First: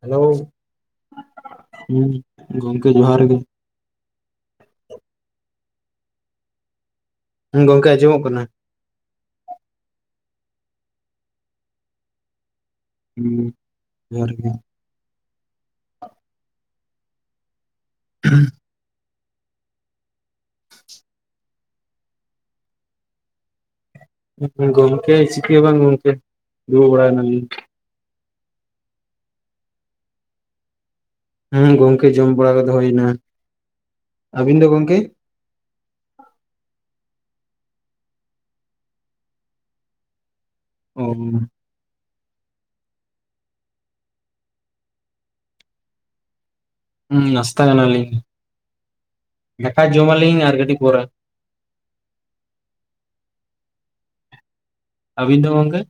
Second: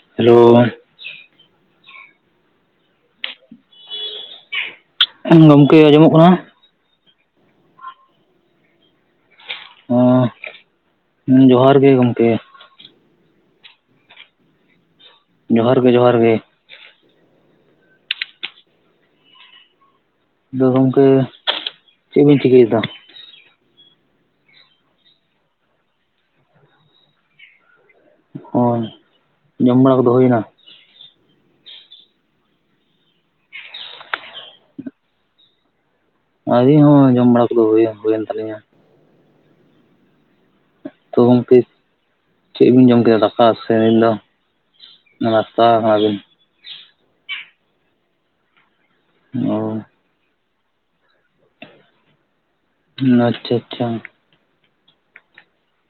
Hello ᱦᱩᱸ ᱜᱚᱝᱠᱮ ᱡᱚᱦᱟᱨ ᱜᱤ ᱜᱚᱢᱠᱮ ᱟᱸᱡᱚᱢᱚᱜ ᱠᱟᱱᱟ? ᱜᱚᱝᱠᱮ ᱟᱸᱡᱚᱢᱚᱜ ᱠᱟᱱᱟ ᱾ ᱦᱮᱸ ᱡᱚᱦᱟᱨ ᱜᱮ ᱜᱚᱝᱠᱮ ᱦᱩᱸ ᱡᱚᱦᱟᱨ ᱜᱮ ᱡᱚᱦᱟᱨ ᱜᱮ ᱡᱚᱦᱟᱨ ᱜᱮ ᱦᱩᱸ ᱟᱫᱚ ᱜᱚᱝᱠᱮ ᱪᱮᱫ ᱵᱮᱤᱱ ᱪᱤᱠᱟᱹᱭᱮᱫᱟ? ᱜᱚᱝᱠᱮ ᱪᱤᱠᱟᱹ ᱵᱟᱝ ᱜᱚᱝᱠᱮ ᱫᱩᱲᱩᱵ ᱵᱟᱲᱟᱭ ᱱᱟᱞᱤᱧ ᱦᱳᱭ ᱡᱚᱢ ᱵᱟᱲᱟ ᱠᱚ ᱫᱚ ᱦᱩᱭᱮᱱᱟ? ᱦᱮᱸ ᱜᱚᱢᱠᱮ ᱡᱚᱢ ᱵᱟᱲᱟ ᱠᱚᱫᱚ ᱦᱩᱭᱱᱟ ᱟᱵᱤᱱ ᱫᱚ ᱜᱚᱢᱠᱮ ᱟᱹᱞᱤᱧ ᱦᱚᱸ ᱡᱚᱢ ᱵᱟᱲᱟ ᱠᱚᱫᱚ ᱦᱩᱭ ᱦᱩᱭᱮᱱ ᱛᱟᱞᱤᱧᱟ ᱚ ᱛᱚ ᱦᱩᱸ ᱜᱚᱝᱠᱮ ᱪᱮᱫ ᱵᱤᱱ ᱡᱚᱢ ᱠᱮᱫᱟ ᱫᱟᱠᱟ ᱥᱮ ᱱᱤᱛ ᱫᱚ ᱱᱟᱥᱛᱟ ᱠᱟᱱᱟᱵᱤᱱ ᱦᱩᱸ ᱱᱟᱥᱛᱟ ᱠᱟᱱᱟᱞᱤᱧ ᱚ ᱫᱟᱠᱟ ᱡᱚᱢᱟᱞᱤᱧ ᱟᱨ ᱠᱟᱹᱴᱤᱡ ᱯᱚᱨᱮ ᱦᱩᱸ ᱟᱪᱪᱷᱟ ᱟᱪᱪᱷᱟ ᱟᱹᱵᱤᱱ ᱫᱚ ᱜᱚᱝᱠᱮ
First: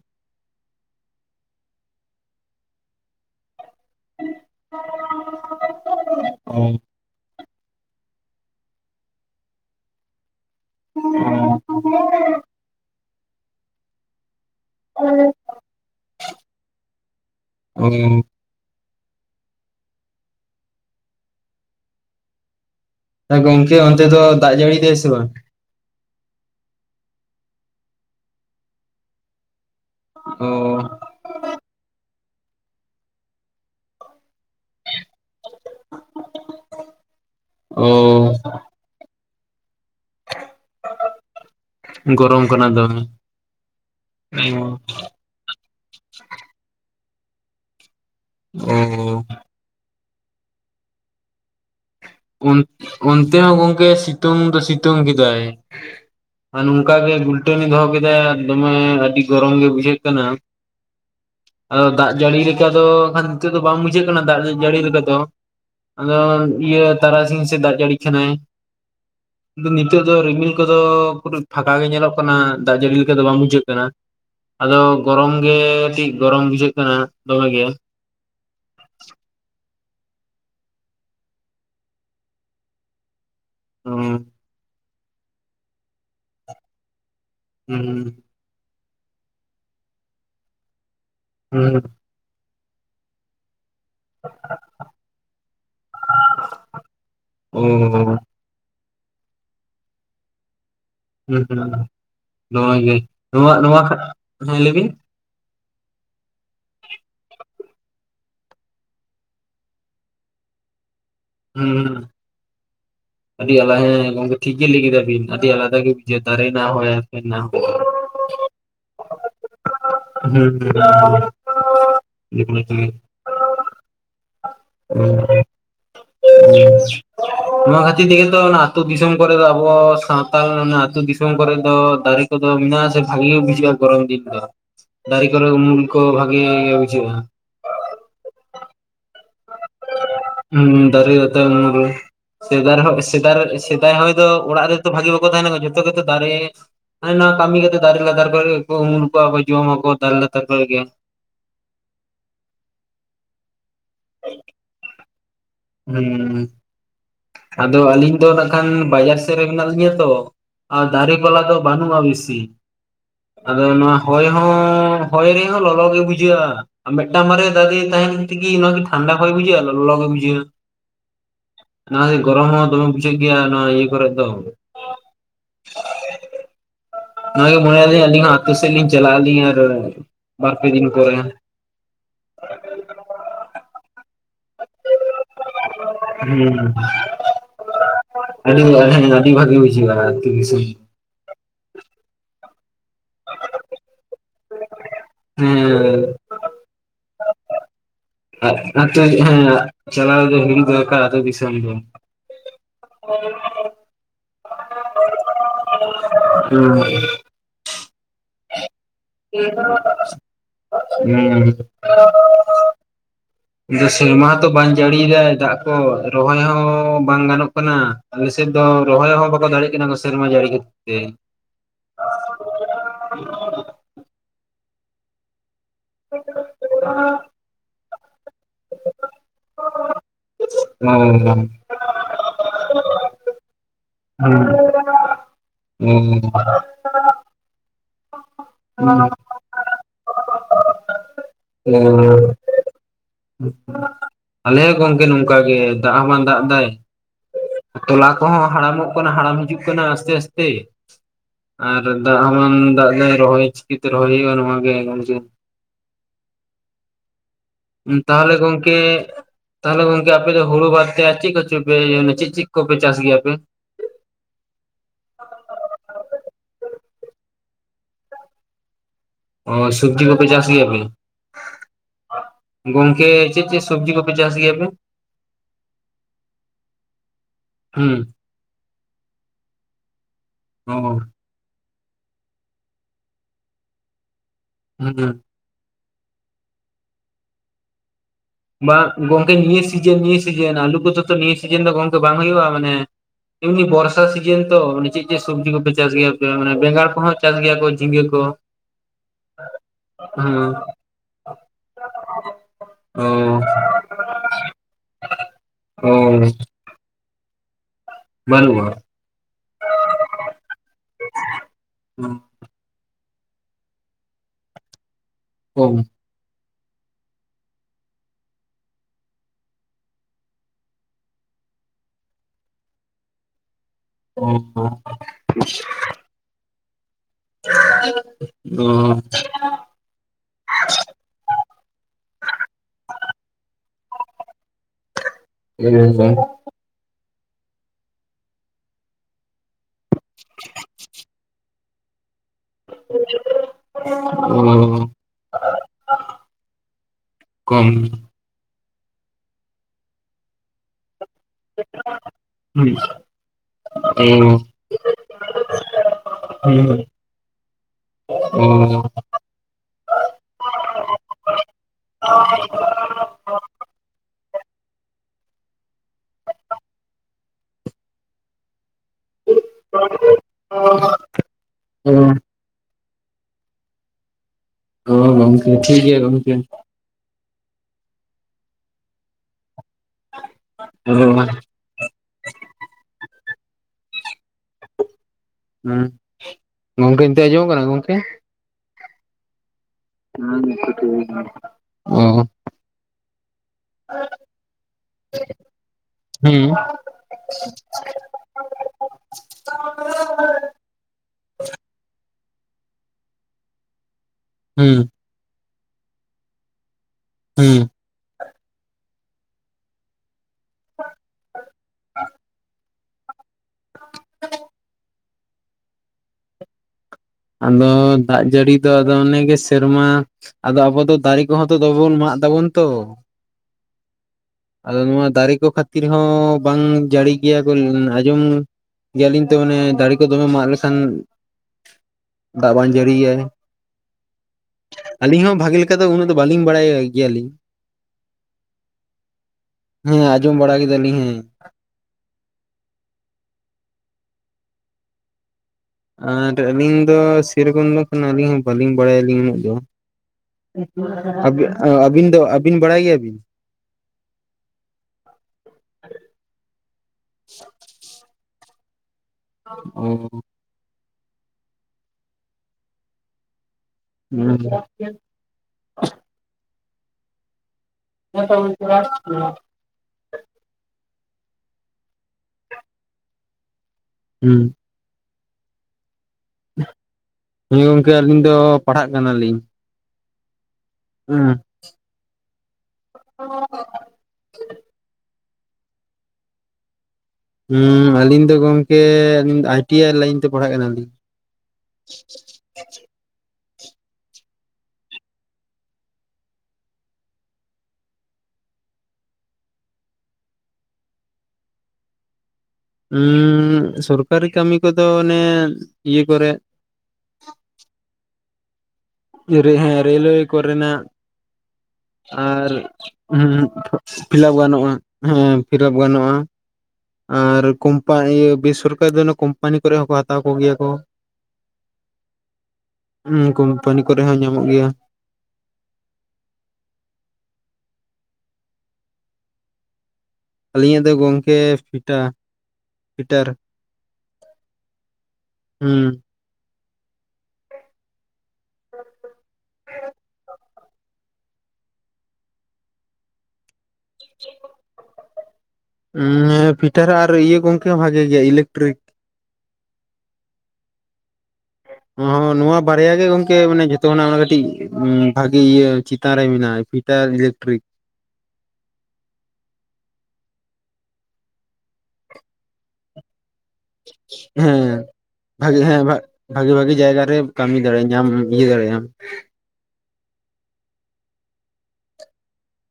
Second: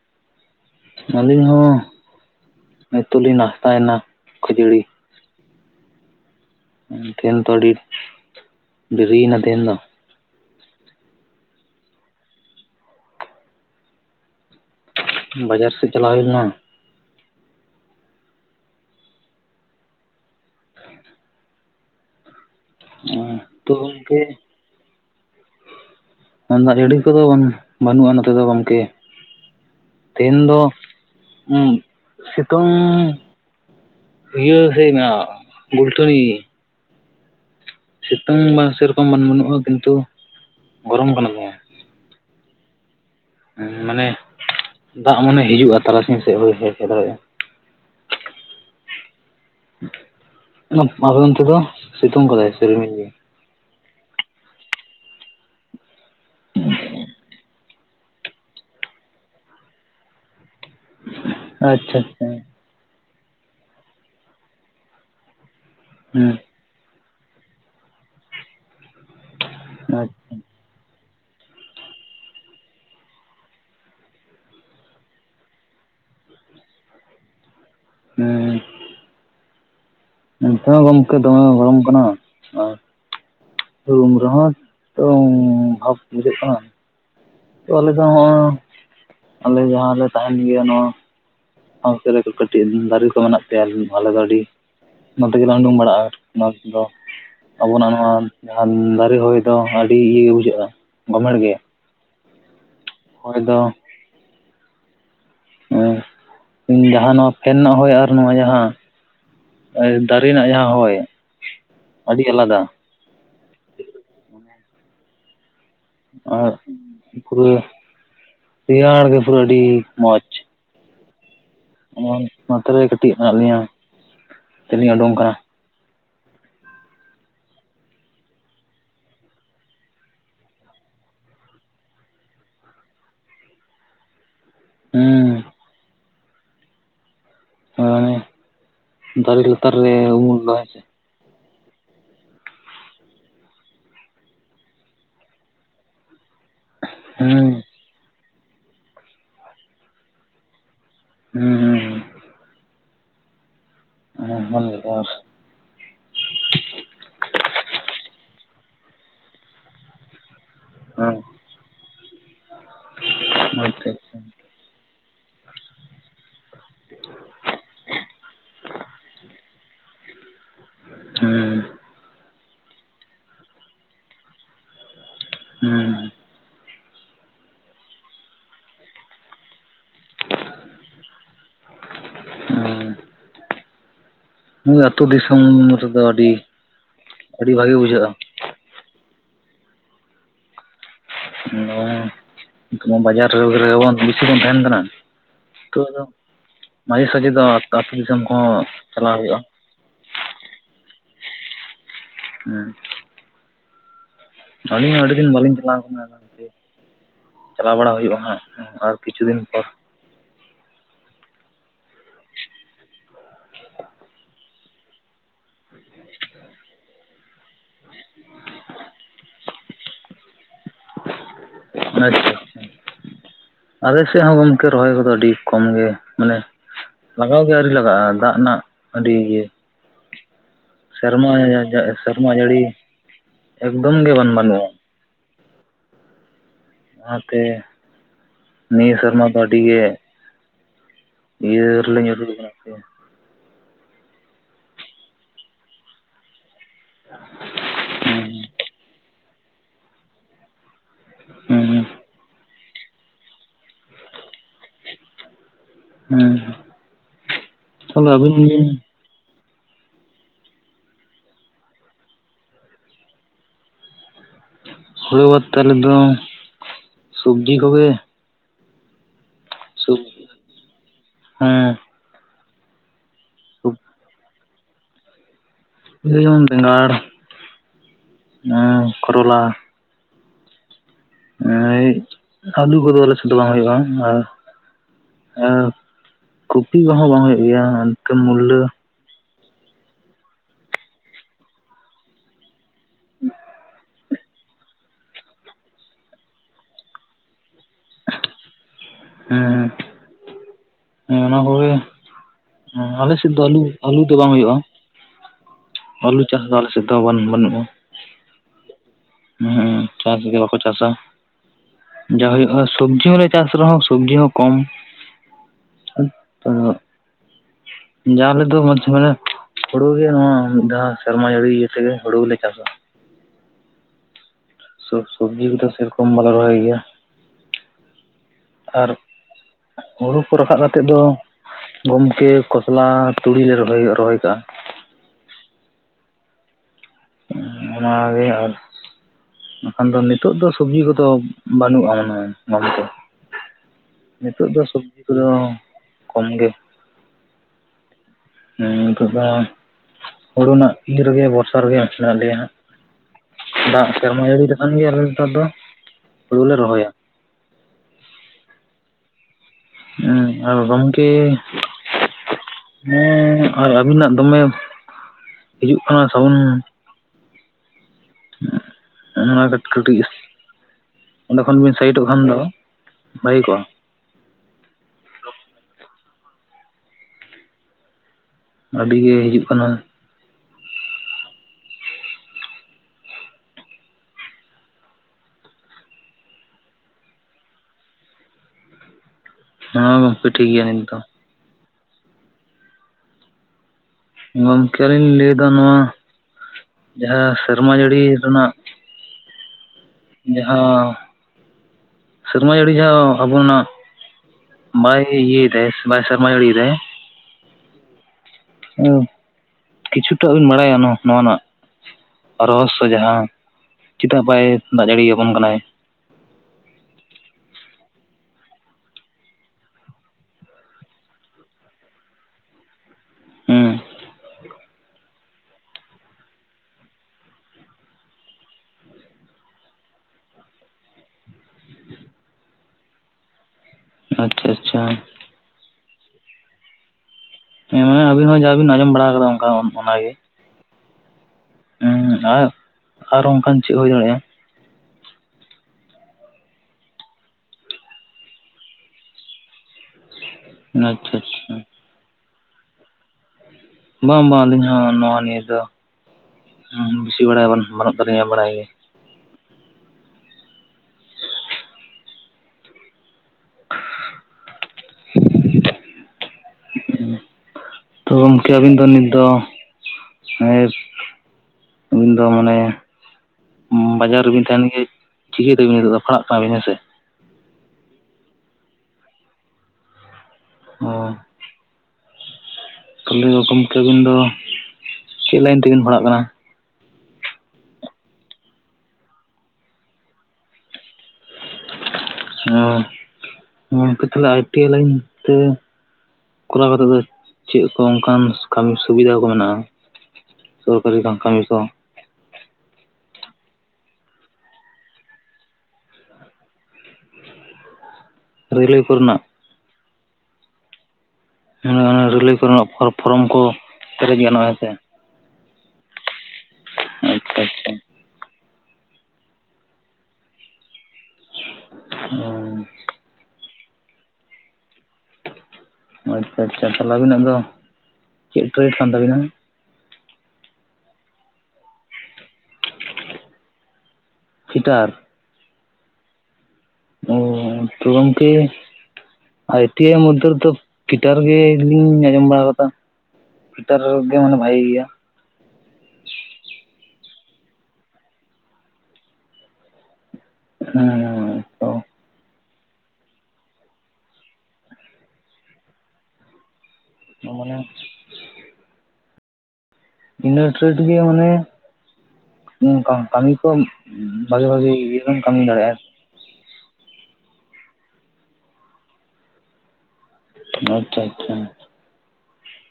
ᱟᱹᱞᱤᱧ ᱦᱚᱸ ᱱᱤᱛᱚᱜ ᱞᱤᱧ ᱱᱟᱥᱛᱟᱭᱮᱱᱟ ᱠᱷᱟᱹᱡᱟᱹᱲᱤ ᱳ ᱛᱮᱦᱮᱱ ᱫᱚ ᱟᱰᱤ ᱫᱮᱨᱤᱭᱮᱱᱟ ᱛᱮᱦᱮᱱ ᱫᱚ ᱚᱸ ᱵᱟᱡᱟᱨ ᱥᱮᱫ ᱪᱟᱞᱟᱣ ᱦᱩᱭ ᱞᱮᱱᱟ [inaudible] ᱛᱚ ᱜᱚᱝᱠᱮ ᱚᱱᱛᱮ ᱜᱚᱢᱠᱮ ᱫᱚ ᱫᱟᱜ ᱡᱟᱹᱲᱤ ᱫᱟᱭ ᱥᱮ ᱵᱟᱝ ᱫᱟᱜ ᱡᱟᱹᱲᱤ ᱠᱚᱫᱚ ᱵᱟᱹᱱᱩᱜᱼᱟ ᱱᱚᱛᱮ ᱫᱚ ᱜᱚᱝᱠᱮ ᱛᱮᱦᱮᱧ ᱚ ᱫᱚ ᱦᱩᱸ ᱥᱤᱛᱩᱝ ᱤᱭᱟᱹ ᱦᱮᱡᱱᱟ ᱜᱩᱞᱴᱷᱟᱹᱲᱤ ᱳ ᱥᱤᱛᱩᱝ ᱵᱟᱝ ᱥᱮᱨᱚᱠᱚᱢ ᱵᱟᱝ ᱵᱟᱹᱱᱩᱜᱼᱟ ᱠᱤᱱᱛᱩ ᱜᱚᱨᱚᱢ ᱠᱟᱱᱟ ᱫᱚᱢᱮ ᱜᱚᱨᱚᱢ ᱠᱟᱱᱟ ᱫᱚᱢᱮ ᱢᱟᱱᱮ ᱫᱟᱜ ᱢᱟᱱᱮ ᱦᱤᱡᱩᱜᱼᱟ ᱛᱟᱨᱟᱥᱤᱧ ᱥᱮᱫ ᱦᱚᱸᱭ ᱦᱮᱡ ᱫᱟᱲᱮᱭᱟᱜᱼᱟ ᱳ [unintelligible] ᱟᱯᱮ ᱚᱱᱛᱮ ᱫᱚ ᱥᱤᱛᱩᱝ ᱠᱟᱫᱟᱭ ᱚᱱ ᱥᱮ ᱨᱤᱢᱤᱞ ᱜᱮ ᱚᱱᱛᱮ ᱦᱚᱸ ᱜᱚᱝᱠᱮ ᱥᱤᱛᱩᱝ ᱫᱚ ᱥᱤᱛᱩᱝ ᱠᱮᱫᱟᱭ᱾ ᱟᱨ ᱱᱚᱝᱠᱟ ᱜᱮ ᱜᱞᱴᱟᱹᱱᱤ ᱫᱚᱦᱚ ᱠᱮᱫᱟ ᱫᱚᱢᱮ ᱟᱹᱰᱤ ᱜᱚᱨᱚᱢ ᱜᱮ ᱵᱩᱡᱷᱟᱹᱜ ᱠᱟᱱᱟ᱾ ᱟᱫᱚ ᱟᱪᱪᱷᱟ ᱫᱟᱜ ᱟᱪᱪᱷᱟ ᱡᱟᱹᱲᱤ ᱞᱮᱠᱟ ᱫᱚ ᱠᱷᱟᱱ ᱱᱤᱛᱚᱜ ᱫᱚ ᱵᱟᱝ ᱵᱩᱡᱷᱟᱹᱜ ᱠᱟᱱᱟ ᱫᱟᱜ ᱡᱟᱹᱲᱤ ᱞᱮᱠᱟ ᱫᱚ, ᱟᱫᱚ ᱦᱮᱸ ᱤᱭᱟᱹ ᱛᱟᱨᱟ ᱥᱤᱧ ᱥᱮᱫ ᱫᱟᱜ ᱡᱟᱲᱤ ᱠᱷᱟᱱᱮᱭ, ᱟᱫᱚ ᱱᱤᱛᱳᱜ ᱫᱚ ᱟᱪᱪᱷᱟ ᱨᱤᱢᱤᱞ ᱠᱚ ᱫᱚ ᱯᱩᱨᱟᱹ ᱯᱷᱟᱠᱟ ᱜᱮ ᱧᱮᱞᱚᱜ ᱠᱟᱱᱟ ᱫᱟᱜ ᱡᱟᱹᱲᱤ ᱞᱮᱠᱟ ᱫᱚ ᱵᱟᱝ ᱵᱩᱡᱷᱟᱹᱜ ᱠᱟᱱᱟ᱾ ᱟᱫᱚ ᱜᱚᱨᱚᱢ ᱜᱮ ᱴᱤᱡ ᱜᱚᱨᱚᱢ ᱵᱩᱡᱷᱟᱹᱜ ᱠᱟᱱᱟ ᱫᱚᱢᱮ ᱜᱮ᱾ ᱦᱩᱸ ᱱᱚᱛᱮ ᱦᱚᱸ ᱜᱚᱢᱠᱮ ᱫᱚᱢᱮ ᱜᱚᱨᱚᱢ ᱠᱟᱱᱟ ᱟᱨ ᱨᱩᱢ ᱨᱮᱦᱚᱸ ᱛᱚ ᱵᱷᱟᱯ ᱵᱩᱡᱷᱟᱹᱜ ᱠᱟᱱᱟ᱾ ᱛᱚ ᱟᱞᱮ ᱫᱚ ᱦᱚᱸᱜ-ᱚ ᱟᱞᱮ ᱡᱟᱦᱟᱸ ᱞᱮ ᱛᱟᱦᱮᱱ ᱜᱮᱭᱟ ᱱᱚᱣᱟ ᱦᱩᱸ ᱪᱮᱞᱮ ᱠᱚ ᱠᱟᱹᱴᱤᱡ ᱫᱟᱨᱮ ᱠᱚ ᱢᱮᱱᱟᱜ ᱛᱮᱞ ᱟᱞᱮ ᱫᱚ ᱟᱹᱰᱤ ᱚᱱᱟ ᱛᱮᱜᱮᱞᱮ ᱩᱰᱩᱝ ᱵᱟᱲᱟᱜᱼᱟ [unintelligible] ᱚᱱᱟ ᱫᱚ ᱟᱵᱚᱱᱟᱜ ᱚᱱᱟ ᱦᱚᱸ ᱡᱟᱦᱟᱸ ᱫᱟᱨᱮ ᱦᱚᱭ ᱫᱚ ᱟᱹᱰᱤ ᱤᱭᱟᱹ ᱜᱮ ᱵᱩᱡᱷᱟᱹᱜᱼᱟ ᱜᱚᱢᱮᱲ ᱦᱩᱸ ᱜᱮ ᱦᱩᱸ ᱱᱚᱣᱟ ᱜᱮ ᱦᱚᱭ ᱱᱚᱣᱟ ᱫᱚ ᱱᱚᱣᱟ ᱠᱷᱟ ᱦᱮᱸ ᱞᱟᱹᱭ ᱵᱤᱱ ᱦᱮᱸ, ᱡᱟᱦᱟᱸ ᱱᱚᱣᱟ ᱯᱷᱮᱱ ᱨᱮᱱᱟᱜ ᱦᱳᱭ ᱟᱨ ᱱᱚᱣᱟ ᱡᱟᱦᱟᱸ ᱫᱟᱨᱮ ᱨᱮᱱᱟᱜ ᱡᱟᱦᱟᱸ ᱦᱚᱭ ᱦᱩᱸᱻ ᱟᱹᱰᱤ ᱟᱞᱟᱫᱟ ᱟᱹᱰᱤ ᱟᱞᱟᱫᱟ ᱦᱮᱸ ᱜᱚᱝᱠᱮ ᱴᱷᱤᱠ ᱜᱮ ᱞᱟᱹᱭ ᱠᱮᱫᱟ ᱵᱤᱱ ᱟᱹᱰᱤ ᱟᱞᱟᱫᱟ ᱜᱮ ᱵᱩᱡᱷᱟᱹᱜᱼᱟ ᱫᱟᱨᱮ ᱟᱨ ᱨᱮᱱᱟᱜ ᱦᱚᱭ ᱟᱨ ᱯᱷᱮᱱ ᱨᱮᱱᱟᱜ ᱯᱩᱨᱟᱹ ᱦᱚᱭ᱾ ᱨᱮᱭᱟᱲ ᱜᱮ ᱯᱩᱨᱟᱹ ᱟᱹᱰᱤ [unintelligible] ᱚ ᱱᱚᱛᱮᱨᱮ ᱠᱟᱹᱴᱤᱡ ᱢᱮᱱᱟᱜ ᱞᱤᱧᱟᱹ ᱛᱮᱞᱤᱧ ᱳᱸᱰᱳᱝ ᱠᱟᱱᱟ᱾ [unintelligible] ᱱᱚᱣᱟ ᱠᱷᱟᱹᱛᱤᱨ ᱛᱮᱜᱮ ᱛᱚ ᱚᱱᱟ ᱟᱹᱛᱩ ᱫᱤᱥᱚᱢ ᱠᱚᱨᱮ ᱫᱚ ᱟᱵᱚ ᱥᱟᱶᱛᱟᱞ ᱚᱱᱟ ᱟᱹᱛᱩ ᱫᱤᱥᱚᱢ ᱠᱚᱨᱮ ᱫᱚ ᱫᱟᱨᱮ ᱡᱚᱫᱚ ᱢᱮᱱᱟᱜ-ᱟ ᱥᱮ ᱵᱷᱟᱹᱜᱤ ᱵᱩᱡᱷᱟᱹᱜ-ᱟ ᱜᱚᱨᱚᱢ ᱫᱤᱱ ᱫᱚ᱾ ᱫᱟᱨᱮ ᱦᱮᱸ ᱠᱚᱨᱮ ᱩᱢᱩᱞ ᱠᱚ ᱵᱷᱟᱹᱜᱮ ᱜᱮ ᱵᱩᱡᱷᱟᱹᱜᱼᱟ᱾ ᱦᱳᱭ ᱫᱟᱨᱮ ᱞᱟᱛᱟᱨ ᱨᱮ ᱩᱢᱩᱞ ᱫᱚ ᱦᱮᱸᱥᱮ? ᱦᱩᱸ [unintelligible] ᱥᱮᱫᱟᱭ ᱨᱮᱦᱚᱸ ᱥᱮᱫᱟᱭ ᱨᱮᱱ ᱥᱮᱫᱟᱭ ᱦᱚᱲ ᱫᱚ ᱚᱲᱟᱜ ᱨᱮᱛᱚ ᱵᱷᱟᱹᱜᱤ ᱵᱟᱠᱚ ᱛᱟᱦᱮᱱᱟ ᱡᱷᱚᱛᱚ ᱜᱮᱛᱚ ᱫᱟᱨᱮ ᱦᱟᱱᱟ ᱱᱚᱣᱟ ᱠᱟᱹᱢᱤ ᱦᱮᱸ ᱠᱟᱛᱮᱜ ᱫᱟᱨᱮ ᱞᱟᱛᱟᱨ ᱠᱚᱨᱮ ᱜᱮᱠᱚ ᱩᱢᱩᱞ ᱠᱚᱜᱼᱟ ᱠᱚ ᱡᱚᱢᱟ ᱠᱚ ᱫᱟᱨᱮ ᱞᱟᱛᱟᱨ ᱠᱚᱨᱮ ᱜᱮ ᱦᱩᱸᱻ ᱦᱮᱸ [unintelligible] ᱦᱩᱸ ᱟᱫᱚ ᱟᱹᱞᱤᱧ ᱫᱚ ᱱᱟᱜ ᱠᱷᱟᱱ ᱵᱟᱡᱟᱨ ᱥᱮᱫ ᱨᱮ ᱢᱮᱱᱟᱜ ᱞᱤᱧᱟᱹ ᱛᱚ᱾ ᱟᱨ ᱫᱟᱨᱮ ᱦᱮᱸ ᱯᱟᱞᱟ ᱫᱚ ᱵᱟᱹᱱᱩᱜᱼᱟ ᱵᱤᱥᱤ ᱟᱫᱚ ᱟᱪᱪᱷᱟ ᱱᱚᱣᱟ ᱟᱪᱪᱷᱟ ᱦᱚᱭ ᱦᱚ ᱦᱚᱭ ᱨᱮᱦᱚ ᱞᱚᱞᱚ ᱜᱮ ᱵᱩᱡᱷᱟᱹᱜᱼᱟ᱾ ᱟᱨ ᱢᱮᱫᱴᱟᱝ ᱵᱟᱨᱭᱟ ᱫᱟᱨᱮ ᱛᱟᱦᱮᱱ ᱛᱮᱜᱮ ᱱᱚᱶᱴᱣᱟ ᱠᱤ ᱴᱷᱟᱱᱰᱟ ᱦᱚᱭ ᱵᱩᱡᱷᱟᱹᱜ-ᱟ ᱞᱚᱞᱚ ᱜᱮ ᱵᱩᱡᱷᱟᱹᱜ-ᱟ᱾ ᱦᱩᱸ ᱚᱱᱟ ᱜᱮ ᱜᱚᱨᱚᱢ ᱦᱚᱸ ᱫᱚᱢᱮ ᱵᱩᱡᱷᱟᱹᱜ ᱜᱮᱭᱟ ᱱᱚᱣᱟ ᱤᱭᱟᱹ ᱠᱚᱨᱮ ᱫᱚ ᱦᱩᱸ ᱚᱱᱟᱜᱮ ᱵᱚᱭᱦᱟ ᱡᱮ ᱟᱹᱞᱤᱧ ᱦᱚᱸ ᱟᱯᱮ ᱥᱮᱫ ᱞᱤᱧ ᱪᱟᱞᱟᱜ ᱟᱹᱞᱤᱧ ᱟᱨ ᱵᱟᱨ-ᱯᱮ ᱫᱤᱱ ᱯᱚᱨᱮ᱾ [inaudible] ᱱᱤᱭᱟᱹ ᱟᱹᱛᱩ ᱫᱤᱥᱚᱢ ᱨᱮᱫᱚ ᱟᱹᱰᱤ ᱦᱩᱸ ᱟᱹᱰᱤ ᱵᱷᱟᱜᱮ ᱵᱩᱡᱷᱟᱹᱜᱼᱟ ᱟᱹᱰᱤ ᱟᱹᱰᱤ ᱟᱹᱰᱤ ᱵᱷᱟᱹᱜᱤ ᱵᱩᱡᱷᱟᱹ-ᱟ ᱟᱨᱠᱤ ᱦᱮᱸᱥᱮ ᱚ ᱱᱤᱛ ᱢᱟ ᱵᱟᱡᱟᱨ ᱨᱮ ᱨᱮᱜᱮᱵᱚᱱ ᱵᱤᱥᱤ ᱵᱚᱱ ᱛᱟᱸᱦᱮᱱ ᱠᱟᱱᱟ᱾ ᱱᱤᱛᱚᱜ ᱫᱚ ᱦᱮᱸ ᱢᱟᱡᱷᱮ ᱥᱟᱸᱡᱷᱮ ᱫᱚ ᱟᱹᱛᱩ ᱫᱤᱥᱚᱢ ᱠᱚᱦᱚᱸ ᱟᱹᱛᱩ ᱪᱟᱞᱟᱣ ᱦᱩᱭᱩᱜᱼᱟ᱾ ᱦᱮᱸ ᱪᱟᱞᱟᱣ ᱜᱮ ᱦᱩᱭ ᱫᱚᱨᱠᱟᱨ ᱟᱹᱛᱩ ᱫᱤᱥᱚᱢ ᱫᱚ᱾ ᱦᱩᱸ ᱾ [inaudible] ᱟᱹᱞᱤᱧ ᱦᱚᱸ ᱟᱹᱰᱤ ᱫᱤᱱ ᱵᱟᱹᱞᱤᱧ ᱪᱟᱞᱟᱣ ᱠᱟᱱᱟ ᱦᱩᱸ ᱪᱟᱞᱟᱣ ᱵᱟᱲᱟ ᱦᱩᱭᱩᱜᱼᱟ ᱦᱟᱸᱜ ᱟᱨ ᱠᱤᱪᱷᱩ ᱫᱤᱱ ᱯᱚᱨ ᱾ [inaudible] ᱦᱩᱸ ᱾ ᱟᱨ ᱥᱮᱸᱨᱢᱟ ᱦᱚᱸᱛᱚ ᱵᱟᱝ ᱡᱟᱹᱲᱤᱭᱮᱫᱟᱭ ᱫᱟᱜ ᱠᱚ ᱨᱚᱦᱚᱭ ᱦᱚᱸᱻ ᱵᱟᱝ ᱜᱟᱱᱚᱜ ᱠᱟᱱᱟ ᱟᱞᱮᱥᱮᱫ ᱫᱚ ᱨᱚᱦᱚᱭ ᱦᱚᱸ ᱵᱟᱠᱚ ᱫᱟᱲᱮᱜ ᱠᱟᱱᱟ ᱥᱮᱨᱢᱟ ᱡᱟᱹᱲᱤ ᱠᱷᱟᱹᱛᱤᱨ ᱛᱮ ᱾ ᱟᱪᱪᱷᱟ ᱟᱪᱪᱷᱟ, ᱟᱞᱮ ᱥᱮᱫ ᱦᱚᱸ ᱜᱚᱝᱠᱮ ᱨᱚᱦᱚᱭ ᱠᱚᱫᱚ ᱟᱹᱰᱤ ᱠᱚᱢ ᱜᱮ ᱾ ᱢᱟᱱᱮ ᱞᱟᱜᱟᱣ ᱜᱮ ᱟᱹᱣᱨᱤ ᱞᱟᱜᱟᱜᱼᱟ ᱫᱟᱜ ᱨᱮᱱᱟᱜ ᱟᱹᱰᱤ ᱤᱭᱟᱹ ᱚ ᱾ ᱥᱮᱸᱨᱢᱟ [unintelligible] ᱥᱮᱸᱨᱢᱟ ᱡᱟᱹᱲᱤ ᱮᱠᱫᱚᱢ ᱜᱮ ᱵᱟᱝ ᱵᱟᱹᱱᱩᱜᱼᱟ ᱾ [inaudible] ᱚ [inaudible] ᱚᱱᱟᱛᱮ ᱱᱤᱭᱟᱹ ᱥᱮᱨᱢᱟ ᱫᱚ ᱟᱹᱰᱤ ᱜᱮ ᱦᱩᱸ ᱤᱭᱟᱹ ᱨᱮᱞᱮ ᱧᱩᱨᱩᱣ ᱠᱟᱱᱟ ᱥᱮ ᱟᱞᱮ ᱦᱚᱸ ᱜᱚᱝᱠᱮ ᱱᱚᱝᱠᱟ ᱜᱮ ᱫᱟᱜ ᱦᱚᱸ ᱵᱟᱝ ᱫᱟᱜ ᱫᱟᱭ ᱾ [inaudible] ᱛᱚᱞᱟ ᱠᱚᱦᱚᱸ ᱦᱟᱲᱟᱢᱚᱜ ᱠᱟᱱᱟ ᱦᱟᱲᱟᱢ ᱦᱤᱡᱩᱜ ᱠᱟᱱᱟ ᱟᱥᱛᱮ ᱟᱥᱛᱮ ᱾ ᱟᱨ ᱦᱩᱸ ᱦᱩᱸ ᱫᱟᱜ ᱦᱚᱸ ᱵᱟᱝ ᱫᱟᱜ ᱫᱟᱭ ᱨᱚᱦᱚᱭ ᱪᱤᱠᱟᱹᱛᱮ ᱨᱚᱦᱚᱭ ᱦᱩᱭᱩᱜᱼᱟ ᱱᱚᱣᱟᱜ ᱜᱮ ᱵᱟᱝ [unintelligible] ᱾ ᱦᱩᱸ ᱾ ᱛᱟᱦᱟᱞᱮ ᱜᱚᱝᱠᱮᱻ ᱛᱟᱦᱟᱞᱮ ᱜᱚᱝᱠᱮ ᱟᱯᱮ ᱫᱚ ᱦᱳᱸᱲᱳ ᱵᱟᱫᱛᱮ ᱪᱮᱫ ᱠᱚᱪᱚ ᱯᱮ ᱪᱮᱫ ᱪᱮᱫ ᱠᱚᱯᱮ ᱪᱟᱥ ᱜᱮᱭᱟ ᱟᱯᱮ? ᱦᱳᱲᱳ ᱵᱟᱫ ᱛᱮ ᱟᱞᱮ ᱫᱚ ᱥᱚᱵᱡᱤ ᱠᱚᱜᱮ ᱾ ᱚ ᱥᱚᱵᱡᱤ ᱠᱚᱯᱮ ᱪᱟᱥ ᱜᱮᱭᱟᱯᱮ ᱦᱮᱸ ᱾ ᱜᱚᱢᱠᱮ ᱪᱮᱫ ᱪᱮᱫ ᱥᱚᱵᱡᱤ ᱥᱚᱵᱽᱡᱤ ᱠᱚᱯᱮ ᱪᱟᱥ ᱜᱮᱭᱟᱯᱮ? ᱡᱮᱢᱚᱱ ᱵᱮᱸᱜᱟᱲ, ᱦᱩᱸ ᱩᱸ ᱠᱚᱨᱚᱞᱟ ᱾ [unintelligible] ᱟᱹᱭ ᱟᱹᱞᱩ ᱠᱚᱫᱚ ᱟᱞᱮ ᱥᱮᱫ ᱫᱚ ᱵᱟᱝ ᱦᱩᱭᱩᱜᱼᱟ, ᱟᱨ [unintelligible] ᱟᱨ ᱠᱚᱯᱤ ᱠᱚᱦᱚᱸ ᱵᱟᱝ ᱦᱩᱭᱩᱜ ᱜᱮᱭᱟ ᱾ ᱵᱟᱝ ᱜᱚᱝᱠᱮ ᱱᱤᱭᱟᱹ ᱥᱤᱡᱮᱱ ᱱᱤᱭᱟᱹ ᱥᱤᱡᱮᱱ ᱟᱞᱩ ᱠᱚᱫᱚ ᱛᱚ ᱱᱤᱭᱟᱹ ᱥᱤᱡᱮᱱ ᱫᱚ ᱜᱚᱝᱠᱮ ᱵᱟᱝ ᱦᱩᱭᱩᱜᱼᱟ ᱢᱟᱱᱮ ᱮᱢᱱᱤ ᱵᱚᱨᱥᱟ ᱥᱤᱡᱤᱱ ᱛᱚ ᱢᱟᱱᱮ ᱪᱮᱫ ᱪᱮᱫ ᱥᱚᱵᱽᱡᱤ ᱠᱚᱯᱮ ᱪᱟᱥ ᱜᱮᱭᱟᱯᱮ ᱢᱟᱱᱮ ᱵᱮᱸᱜᱟᱲ ᱠᱚᱦᱚᱸ ᱪᱟᱥ ᱜᱮᱭᱟ ᱠᱚ ᱡᱷᱤᱸᱜᱟᱹ ᱠᱚ, ᱦᱮᱸ ᱦᱩᱸ ᱦᱮᱸ ᱚᱱᱟ ᱠᱚᱜᱮ ᱾ ᱦᱮᱸ ᱚ ᱟᱞᱮᱥᱮᱫ ᱫᱚ ᱟᱞᱩ, ᱟᱞᱩ ᱫᱚ ᱵᱟᱝ ᱦᱩᱭᱩᱜᱼᱟ ᱚ ᱟᱹᱞᱩ ᱪᱟᱥ ᱫᱚ ᱥᱮᱫ ᱫᱚ ᱵᱟᱱ ᱵᱟᱹᱱᱩᱜᱼᱟ ᱾ ᱵᱟᱹᱱᱩᱜᱼᱟ ᱾ ᱦᱮᱸ ᱪᱟᱥ ᱜᱮ ᱵᱟᱠᱚ ᱪᱟᱥᱟ ᱡᱟ ᱦᱩᱭᱩᱜᱼᱟ ᱥᱚᱵᱡᱤ ᱦᱚᱸᱞᱮ ᱪᱟᱥ ᱨᱮᱦᱚᱸ ᱥᱚᱵᱡᱤ ᱦᱚᱸ ᱠᱚᱢ ᱾ ᱠᱚᱢ ᱾ [unintelligible] ᱟᱫᱚ ᱡᱟ ᱟᱞᱮ ᱫᱚ [unintelligible] ᱢᱟᱱᱮ ᱦᱩᱲᱩ ᱜᱮ ᱱᱚᱣᱟ ᱢᱤᱫ ᱫᱷᱟᱣ ᱥᱮᱨᱢᱟ ᱡᱟᱹᱲᱤ ᱤᱭᱟᱹ ᱛᱮᱜᱮ ᱦᱩᱲᱩ ᱜᱮᱞᱮ ᱪᱟᱥᱟ ᱾ [unintelligible] ᱥᱚᱵ ᱥᱚᱵᱡᱤ ᱠᱚᱫᱚ ᱥᱮ ᱨᱚᱠᱚᱢ ᱵᱟᱞᱮ ᱨᱚᱦᱚᱭ ᱜᱮᱭᱟ ᱾ [inaudible] ᱚ ᱾ ᱦᱩᱲᱩ ᱠᱚ ᱨᱟᱠᱟᱵ ᱠᱟᱛᱮᱫ ᱫᱚ ᱜᱚᱢᱠᱮ ᱠᱷᱚᱥᱞᱟ ᱛᱩᱲᱤ ᱞᱮ ᱨᱚᱦᱚᱭ ᱨᱚᱦᱚᱭ ᱠᱟᱜᱼᱟ ᱾ [unintelligible] ᱚᱱᱟᱜᱮ ᱟᱨ ᱵᱟᱠᱷᱟᱱ ᱫᱚ ᱱᱤᱛᱚᱜ ᱫᱚ ᱥᱚᱵᱡᱤ ᱠᱚᱫᱚ ᱵᱟᱹᱱᱩᱜᱼᱟ ᱢᱚᱱᱮ ᱦᱚᱭ ᱾ ᱜᱚᱢᱠᱮ, ᱱᱤᱛᱚᱜ ᱫᱚ ᱥᱚᱵᱡᱤ ᱠᱚᱫᱚ ᱠᱚᱢ ᱜᱮ ᱾ ᱠᱚᱢ ᱦᱮᱸ ᱱᱤᱛᱚᱜ ᱫᱚ ᱦᱩᱲᱩ ᱨᱮᱱᱟᱜ ᱤᱨ ᱨᱮᱜᱮ ᱵᱚᱨᱥᱟ ᱨᱮᱜᱮ ᱢᱮᱱᱟᱜ ᱞᱮᱭᱟ ᱦᱟᱸᱜ ᱫᱟᱜᱽ ᱥᱮᱨᱢᱟ ᱡᱟᱹᱲᱤ ᱞᱮᱠᱷᱟᱱ ᱜᱮ ᱟᱞᱮ ᱱᱮᱛᱟᱨ ᱫᱚ ᱦᱩᱲᱩᱞᱮ ᱨᱚᱦᱚᱭᱟ᱾ [unintelligible] ᱦᱮᱸ ᱟᱨ ᱜᱚᱝᱠᱮ ᱦᱮᱸ ᱟᱨ ᱟᱹᱵᱤᱱᱟᱜ ᱫᱚᱢᱮ ᱦᱤᱡᱩᱜ ᱠᱟᱱᱟ ᱥᱟᱣᱩᱱ ᱚᱱᱟ ᱠᱟᱹᱴ ᱠᱟᱹᱴᱤᱡᱽ ᱚᱸᱰᱮ ᱠᱷᱚᱱ ᱵᱤᱱ ᱥᱟᱭᱤᱴᱚᱜ ᱠᱷᱟᱱ ᱫᱚ ᱵᱷᱟᱹᱜᱤᱠᱟᱜ-ᱟ ᱚ ᱜᱚᱝᱠᱮ ᱴᱷᱤᱠ ᱜᱮᱭᱟ ᱜᱚᱝᱠᱮ ᱟᱹᱰᱤ ᱜᱮ ᱦᱤᱡᱩᱜ ᱠᱟᱱᱟ᱾ ᱟᱫᱚ ᱚᱱᱟ ᱦᱩᱸ ᱜᱚᱝᱠᱮ ᱱᱤᱛᱳᱜ ᱟᱡᱚᱢᱚᱜ ᱠᱟᱱᱟ ᱜᱚᱝᱠᱮ ᱦᱮᱸ ᱜᱚᱢᱠᱮ ᱴᱷᱤᱠ ᱜᱮᱭᱟ ᱱᱤᱛ ᱫᱚ [unintelligible] ᱜᱚᱝᱠᱮ ᱞᱤᱧ ᱞᱟᱹᱭ ᱮᱫᱟ ᱱᱚᱣᱟ ᱦᱩᱸ ᱡᱟᱦᱟᱸ ᱥᱮᱨᱢᱟ ᱡᱟᱹᱲᱤ ᱨᱮᱱᱟᱜ ᱡᱟᱦᱟᱸ ᱥᱮᱨᱢᱟ ᱡᱟᱲᱤ ᱡᱟᱦᱟᱸ ᱟᱵᱚᱱᱟᱜ ᱦᱩᱸ ᱵᱟᱭ ᱤᱭᱟᱹᱭᱮ ᱫᱟᱭ ᱥᱮ ᱵᱟᱭ ᱥᱮᱨᱢᱟ ᱡᱟᱲᱤ ᱭᱮᱫᱟᱭ ᱦᱩᱸ ᱚ ᱠᱤᱪᱷᱩᱴᱟ ᱵᱮᱱ ᱵᱟᱲᱟᱭᱟ ᱱᱚᱣᱟ ᱨᱮᱱᱟᱜ ᱨᱚᱦᱚᱥᱥᱚ ᱡᱟᱦᱟᱸ ᱪᱮᱫᱟᱜ ᱵᱟᱭ ᱫᱟᱜᱽ ᱡᱟᱹᱲᱤ ᱭᱟᱵᱚᱱ ᱠᱟᱱᱟᱭ᱾ ᱟᱫᱚ ᱫᱟᱜᱽ ᱡᱟᱹᱲᱤ ᱫᱚ ᱟᱫᱚ ᱚᱱᱮᱜᱮ ᱥᱮᱨᱢᱟ ᱟᱫᱚ ᱟᱵᱚ ᱫᱚ ᱫᱟᱨᱮ ᱠᱚᱦᱚᱸ ᱛᱚ ᱵᱚᱱ ᱢᱟᱜᱽ ᱫᱟᱵᱚᱱ ᱛᱚ ᱦᱩᱸ ᱟᱫᱚ ᱱᱚᱣᱟ ᱫᱟᱨᱮ ᱠᱚ ᱠᱷᱟᱛᱤᱨ ᱠᱷᱟᱛᱤᱨ ᱦᱚᱸᱵᱟᱝ ᱡᱟᱹᱲᱤ ᱜᱮᱭᱟ ᱠᱚ ᱟᱸᱡᱚᱢ ᱜᱮᱭᱟᱞᱤᱧ ᱛᱚ ᱢᱟᱱᱮ ᱫᱟᱨᱮ ᱠᱚ ᱫᱚᱢᱮᱢ ᱢᱟᱜ ᱞᱮᱠᱷᱟᱱ ᱫᱟᱜᱽ ᱵᱟᱝ ᱡᱟᱹᱲᱤ ᱜᱮᱭᱟᱭ ᱟᱪᱪᱷᱟ ᱟᱪᱪᱷᱟ ᱟᱹᱞᱤᱧ ᱦᱚᱸ ᱵᱷᱟᱜᱮ ᱞᱮᱠᱟ ᱫᱚ ᱩᱱᱟᱹᱜ ᱫᱚ ᱵᱟᱹᱞᱤᱧ ᱵᱟᱲᱟᱭ ᱜᱮᱭᱟᱞᱤᱧ ᱦᱮᱸ ᱢᱟᱱᱮ ᱟᱵᱤᱱ ᱦᱚᱸ ᱡᱟ ᱵᱤᱱ ᱟᱸᱡᱚᱢ ᱵᱟᱲᱟ ᱟᱠᱟᱫᱟ ᱚᱱᱠᱟ ᱚᱱᱟᱜᱮ ᱡᱚᱢ ᱵᱟᱲᱟ ᱠᱮᱫᱟ ᱞᱤᱧ ᱦᱮᱸ ᱟᱨ ᱟᱚᱱᱠᱟᱱ ᱪᱮᱫ ᱦᱩᱭ ᱫᱟᱲᱮᱭᱟᱜᱼᱟ᱾ ᱟᱨ ᱟᱹᱞᱤᱧ ᱫᱚ ᱥᱮᱨᱚᱠᱚᱢ ᱫᱚ ᱟᱹᱞᱤᱧ ᱦᱚᱸ ᱵᱟᱹᱞᱤᱧ ᱵᱟᱲᱟᱭᱟᱞᱤᱧ ᱩᱱᱟᱹᱜ ᱫᱚ ᱟᱪᱪᱷᱟ ᱟᱪᱪᱷᱟ ᱟᱹᱵᱤᱱ ᱫᱚ ᱟᱹᱵᱤᱱ ᱵᱟᱲᱟᱭ ᱜᱮᱭᱟᱵᱤᱱ ᱵᱟᱝ ᱵᱟᱝ ᱟᱹᱞᱤᱧ ᱦᱚᱸ ᱱᱚᱣᱟ ᱱᱤᱭᱟᱹ ᱫᱚ ᱵᱤᱥᱤ ᱵᱟᱲᱟᱭ ᱵᱟᱹᱱᱩᱜ ᱛᱟᱹᱞᱤᱧᱟ ᱵᱟᱲᱟᱭ ᱜᱮ ᱚ [unintelligible] ᱛᱚ ᱜᱚᱝᱠᱮ ᱟᱹᱵᱤᱱ ᱫᱚ ᱱᱤᱛ ᱫᱚ ᱦᱮ ᱩᱱ ᱫᱚ ᱢᱟᱱᱮ ᱵᱟᱡᱟᱨ ᱨᱮᱵᱤᱱ ᱛᱟᱦᱮᱱ ᱜᱮ ᱪᱤᱠᱟᱹᱛᱮᱹᱵᱤᱱ ᱱᱤᱛᱚᱜ ᱯᱟᱲᱦᱟᱜ ᱠᱟᱱᱟᱵᱤᱱ ᱦᱮᱸᱥᱮ ᱦᱮᱸ ᱜᱚᱝᱠᱮ ᱟᱹᱞᱤᱧ ᱫᱚ ᱯᱟᱲᱦᱟᱜ ᱠᱟᱱᱟᱞᱤᱧ ᱚ ᱛᱟᱦᱮ ᱜᱚᱝᱠᱮ ᱟᱹᱵᱤᱱ ᱫᱚ ᱪᱮᱫ ᱞᱟᱭᱤᱱ ᱛᱮᱵᱤᱱ ᱯᱟᱲᱦᱟᱜ ᱠᱟᱱᱟ᱾ ᱦᱮᱸ ᱟᱞᱤᱧ ᱫᱚ ᱜᱚᱝᱠᱮ ᱟᱭ ᱴᱤ ᱟᱭ ᱞᱟᱭᱤᱱ ᱛᱮ ᱯᱟᱲᱦᱟᱜ ᱠᱟᱱᱟᱞᱤᱧ᱾ ᱚ ᱛᱟᱦᱞᱮ ᱟᱭ ᱴᱤ ᱟᱭ ᱞᱟᱭᱤᱱ ᱛᱮ ᱠᱚᱨᱟᱣ ᱠᱟᱛᱮ ᱫᱚ ᱪᱮᱫ ᱠᱚ ᱚᱱᱠᱟᱱ ᱠᱟᱹᱢᱤ ᱥᱩᱵᱤᱫᱟ ᱠᱚ ᱢᱮᱱᱟᱜᱼᱟ᱾ ᱥᱚᱨᱠᱟᱨᱤ ᱠᱟᱱ ᱠᱟᱹᱢᱤ ᱠᱚ ᱥᱚᱨᱠᱟᱨᱤ ᱠᱟᱹᱢᱤ ᱠᱚᱫᱚ ᱚᱱᱮ ᱤᱭᱟᱹ ᱠᱚᱨᱮ ᱨᱮᱞᱮ ᱠᱚᱨᱮᱱᱟᱸᱜ ᱦᱮᱸ ᱨᱮᱞᱣᱮᱭ ᱠᱚᱨᱮᱱᱟᱜ ᱨᱤᱞᱟᱹᱭ ᱟᱨ ᱠᱚᱨᱮᱱᱟᱜ ᱯᱷᱚᱨᱚᱢ ᱠᱚ [unintelligible] ᱯᱮᱨᱮᱡ ᱯᱷᱤᱞᱟᱯ ᱦᱮᱸ ᱥᱮ ᱜᱟᱱᱚᱜᱼᱟ ᱦᱩᱸ ᱯᱤᱨᱟᱹᱠ ᱵᱟᱱᱩᱜᱼᱟ ᱟᱪᱪᱷᱟ ᱟᱨ ᱟᱪᱪᱷᱟ ᱠᱩᱢᱯᱟ ᱤᱭᱟᱹ ᱵᱤᱥ ᱨᱩᱯᱤ ᱫᱚ ᱱᱩᱝ ᱠᱩᱢ ᱯᱟᱱᱤ ᱠᱚᱨᱮ ᱦᱚᱸᱠᱚ ᱦᱟᱛᱟᱣ ᱠᱚᱜᱮᱭᱟ ᱠᱚ ᱩᱸᱦᱩᱸ ᱦᱩᱸ ᱠᱩᱢᱯᱟᱱᱤ ᱠᱚᱨᱮ ᱦᱚᱸ ᱧᱟᱢᱚᱜ ᱜᱮᱭᱟ ᱳ ᱟᱪᱪᱷᱟ ᱟᱪᱪᱷᱟ ᱛᱟᱦᱞᱮ ᱟᱹᱵᱤᱱᱟᱜ ᱫᱚ ᱪᱮᱫ ᱴᱨᱮᱴ ᱠᱟᱱ ᱛᱟᱵᱤᱱᱟ ᱟᱹᱞᱤᱧᱟᱜ ᱫᱚ ᱜᱚᱠᱮ ᱯᱤᱴᱟ ᱯᱤᱴᱟᱨ ᱯᱷᱤᱴᱟᱨ ᱦᱩᱸ ᱚ ᱛᱚ ᱜᱚᱝᱠᱮ ᱟᱭ ᱴᱤ ᱟᱭ ᱢᱚᱫᱽᱫᱷᱮ ᱨᱮᱫᱚ ᱯᱷᱤᱴᱟᱨ ᱜᱮ ᱧᱩᱧ ᱟᱸᱡᱚᱢ ᱵᱟᱲᱟ ᱠᱟᱣᱫᱟ ᱯᱷᱴᱟᱨ ᱜᱮ ᱢᱟᱱᱮ ᱵᱷᱟᱹᱜᱤ ᱜᱮᱭᱟ ᱦᱩᱸ ᱯᱷᱤᱴᱟᱨ ᱟᱨ ᱤᱭᱟᱹ ᱜᱚᱝᱠᱮ ᱦᱚᱸ ᱵᱷᱟᱜᱤ ᱜᱮ ᱤᱭᱟᱹ ᱤᱞᱮᱠᱴᱨᱤᱠ ᱦᱮᱸ ᱛᱚ ᱚ ᱱᱚᱶᱟ ᱵᱟᱨᱭᱟ ᱜᱮ ᱜᱚᱝᱠᱮ ᱢᱟᱱᱮ ᱡᱷᱚᱛᱚ ᱠᱷᱚᱱᱟᱜ ᱚᱱᱟ ᱠᱟᱹᱴᱤᱡ ᱵᱷᱟᱜᱤ ᱤᱭᱟᱹ ᱪᱮᱛᱟᱱ ᱨᱮ ᱢᱮᱱᱟᱜᱼᱟ ᱴᱟᱨ ᱢᱟᱱᱮ ᱤᱞᱮᱠᱴᱨᱤᱠ ᱤᱱᱟᱹᱰᱮᱨᱮᱴ ᱜᱮ ᱢᱟᱱᱮ ᱱᱚᱝᱠᱟᱝ ᱠᱟᱹᱢᱤ ᱛᱚᱢ ᱵᱷᱟᱜᱤ ᱵᱷᱟᱜᱤ ᱤᱭᱟᱹ ᱨᱮᱢ ᱠᱟᱹᱢᱤ ᱫᱟᱲᱮᱭᱟᱜᱼᱟ ᱵᱷᱟᱹᱜᱤ ᱵᱷᱟᱹᱜᱤ ᱡᱟᱭᱜᱟ ᱨᱮ ᱠᱟᱹᱢᱤ ᱫᱟᱲᱮᱭᱟᱜ ᱧᱟᱢ ᱤᱭᱟᱹ ᱫᱟᱲᱮᱭᱟᱜ ᱟᱢ ᱟᱪᱪᱷᱟ ᱟᱪᱪᱷᱟ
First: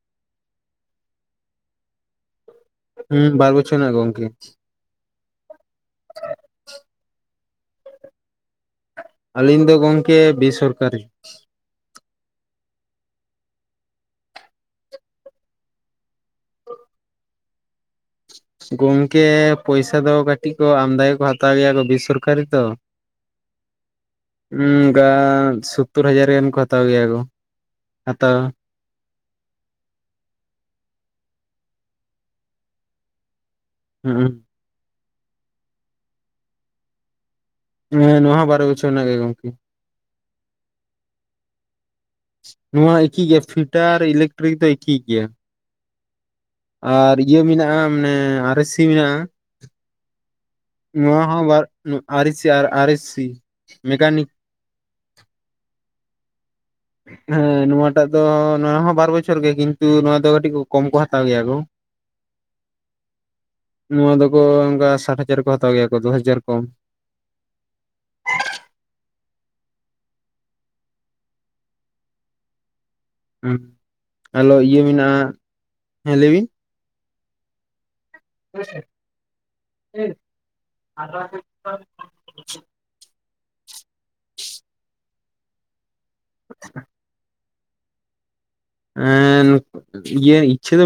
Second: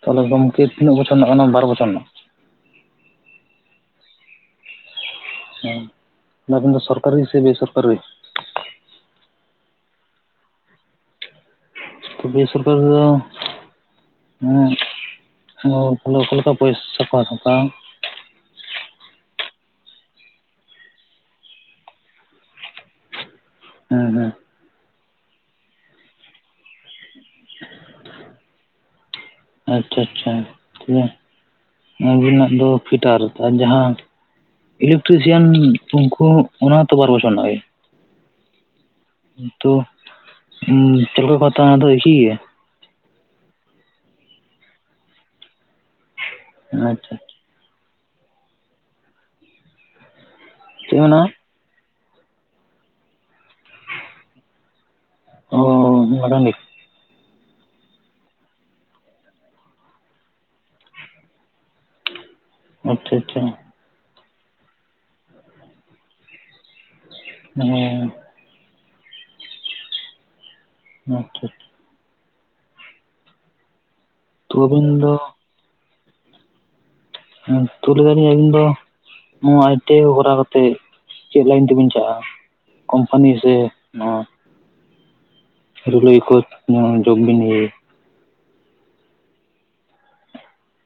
ᱛᱟᱦᱚᱞᱮ ᱜᱚᱝᱠᱮ ᱛᱤᱱᱟᱹᱜ ᱵᱚᱪᱷᱚᱨ ᱨᱮᱱᱟᱜ ᱠᱟᱱᱟ ᱵᱟᱨ ᱵᱚᱪᱷᱚᱨ ᱨᱮᱱᱟᱜ ᱦᱩᱸ ᱵᱟᱨ ᱵᱚᱪᱷᱚᱨ ᱨᱮᱱᱟ ᱜ ᱜᱚᱝᱠᱮ ᱦᱮᱸ ᱚᱱᱟᱠᱤᱱ ᱫᱚ ᱥᱚᱨᱠᱟᱨᱤ ᱥᱮ ᱵᱮᱥᱚᱨᱠᱟᱨᱤ ᱟᱹᱞᱤᱧ ᱫᱚ ᱜᱚᱢᱠᱮ ᱵᱮᱥᱚᱨᱠᱟᱨᱤ ᱛᱚ ᱵᱮᱥᱚᱨᱠᱟᱨᱤ ᱛᱮ ᱫᱚ ᱦᱚᱸ ᱚ ᱚᱠᱟᱞᱮᱠᱟ ᱯᱚᱭᱥᱟ ᱠᱚ ᱦᱟᱛᱟᱣᱟ ᱜᱚᱢᱠᱮ ᱯᱚᱭᱥᱟ ᱫᱚ ᱠᱟᱹᱴᱤᱡ ᱠᱚ ᱟᱢᱫᱟ ᱜᱮᱠᱚ ᱦᱟᱛᱟᱣ ᱜᱮᱭᱟ ᱠᱚ ᱵᱮᱥᱚᱨᱠᱟᱨᱤ ᱛᱚ ᱦᱮᱸ ᱦᱮᱸ ᱦᱩᱸᱚᱱᱠᱟ ᱥᱳᱛᱛᱚᱨ ᱦᱟᱡᱟᱨ ᱜᱟᱱ ᱠᱚ ᱦᱟᱛᱟᱣ ᱜᱮᱭᱟ ᱠᱚ ᱦᱟᱛᱟᱣ ᱟᱪᱪᱷᱟ ᱟᱪᱪᱷᱟ ᱴᱷᱤᱠᱭᱟ ᱟᱹᱵᱤᱱᱟᱜ ᱫᱚ ᱯᱷᱤᱴᱟᱞ ᱟᱨ ᱡᱟᱦᱟᱸ ᱦᱩᱸᱦᱩᱜ ᱤᱞᱮᱠᱴᱨᱤᱥᱤᱭᱟᱱ ᱩᱱᱠᱩ ᱚᱱᱟ ᱦᱚ ᱛᱚ ᱵᱟᱨ ᱵᱚᱪᱷᱚᱨ ᱨᱮᱱᱟᱜ ᱜᱮ ᱦᱮᱸ ᱱᱚᱣᱟ ᱦᱚᱸ ᱵᱟᱨᱚ ᱵᱚᱪᱷᱚᱨ ᱱᱟᱜ ᱜᱮ ᱜᱚᱝᱠᱮ ᱦᱸ ᱛᱳᱲᱳ ᱯᱟᱛᱟ ᱫᱚ ᱮᱠᱤ ᱜᱮᱭᱟ ᱱᱚᱣᱟ ᱮᱠᱤ ᱜᱮᱭᱟ ᱯᱷᱤᱴᱟᱨ ᱤᱞᱮᱠᱴᱨᱤᱠ ᱫᱚ ᱮᱠᱤ ᱜᱮᱭᱟ ᱟᱪᱪᱷᱟ ᱟᱨ ᱤᱭᱟᱹ ᱢᱮᱱᱟᱜᱼᱟ ᱢᱟᱱᱮ ᱟᱨ ᱟᱨᱤᱥᱤ ᱢᱮᱱᱟᱜᱼᱟ ᱪᱮᱫ ᱱᱚᱣᱟ ᱢᱮᱱᱟᱜᱼᱟ ᱦᱚᱸ ᱵᱟᱨ ᱟᱨᱮᱥᱤ ᱟᱨᱮᱥᱤ ᱥᱤ ᱢᱮᱠᱟᱱᱤᱠ ᱚ ᱢᱟᱰᱟᱱᱤᱠ ᱦᱮᱸ ᱱᱚᱣᱟᱴᱟᱜ ᱫᱚ ᱱᱚᱣᱟ ᱦᱚᱸ ᱵᱟᱨ ᱵᱚᱪᱷᱚᱨ ᱜᱮ ᱠᱤᱱᱛᱩ ᱱᱚᱣᱟ ᱫᱚ ᱠᱟᱹᱴᱤᱡ ᱠᱚᱢ ᱠᱚ ᱦᱟᱛᱟᱣ ᱜᱮᱭᱟ ᱠᱚ ᱟᱪᱪᱷᱟ ᱟᱪᱪᱷᱟ ᱱᱚᱣᱟ ᱫᱚᱠᱚ ᱚᱱᱠᱟ ᱥᱟᱴ ᱦᱟᱡᱟᱨ ᱠᱚ ᱦᱟᱛᱟᱣ ᱜᱮᱭᱟ ᱠᱚ ᱫᱚᱦᱟᱡᱟᱨ ᱠᱚᱢ ᱱᱮᱜ ᱮ ᱟᱪᱪᱷᱟ ᱦᱩᱸ ᱟᱞᱚ ᱛᱚ ᱤᱭᱟᱹ ᱟᱹᱵᱤᱱ ᱫᱚ ᱢᱮᱱᱟᱜᱼᱟ ᱦᱮᱸ ᱞᱟᱹᱭ ᱵᱤᱱ ᱦᱩᱸ [unintelligible] ᱟᱹᱵᱤᱱ ᱫᱚ ᱱᱚᱣᱟ ᱟᱭᱴᱮ ᱦᱚᱨᱟ ᱠᱟᱛᱮᱜ ᱪᱮᱜ ᱞᱟᱭᱤᱱ ᱛᱮᱵᱤᱱ ᱪᱟᱜᱼᱟ ᱠᱳᱢᱯᱟᱱᱤ ᱥᱮ ᱞᱳᱠᱨᱤ ᱠᱚᱛ ᱡᱚᱢ ᱵᱤᱱ ᱮᱱ ᱤᱭᱟᱹ ᱤᱪᱷᱟᱹ ᱫᱚ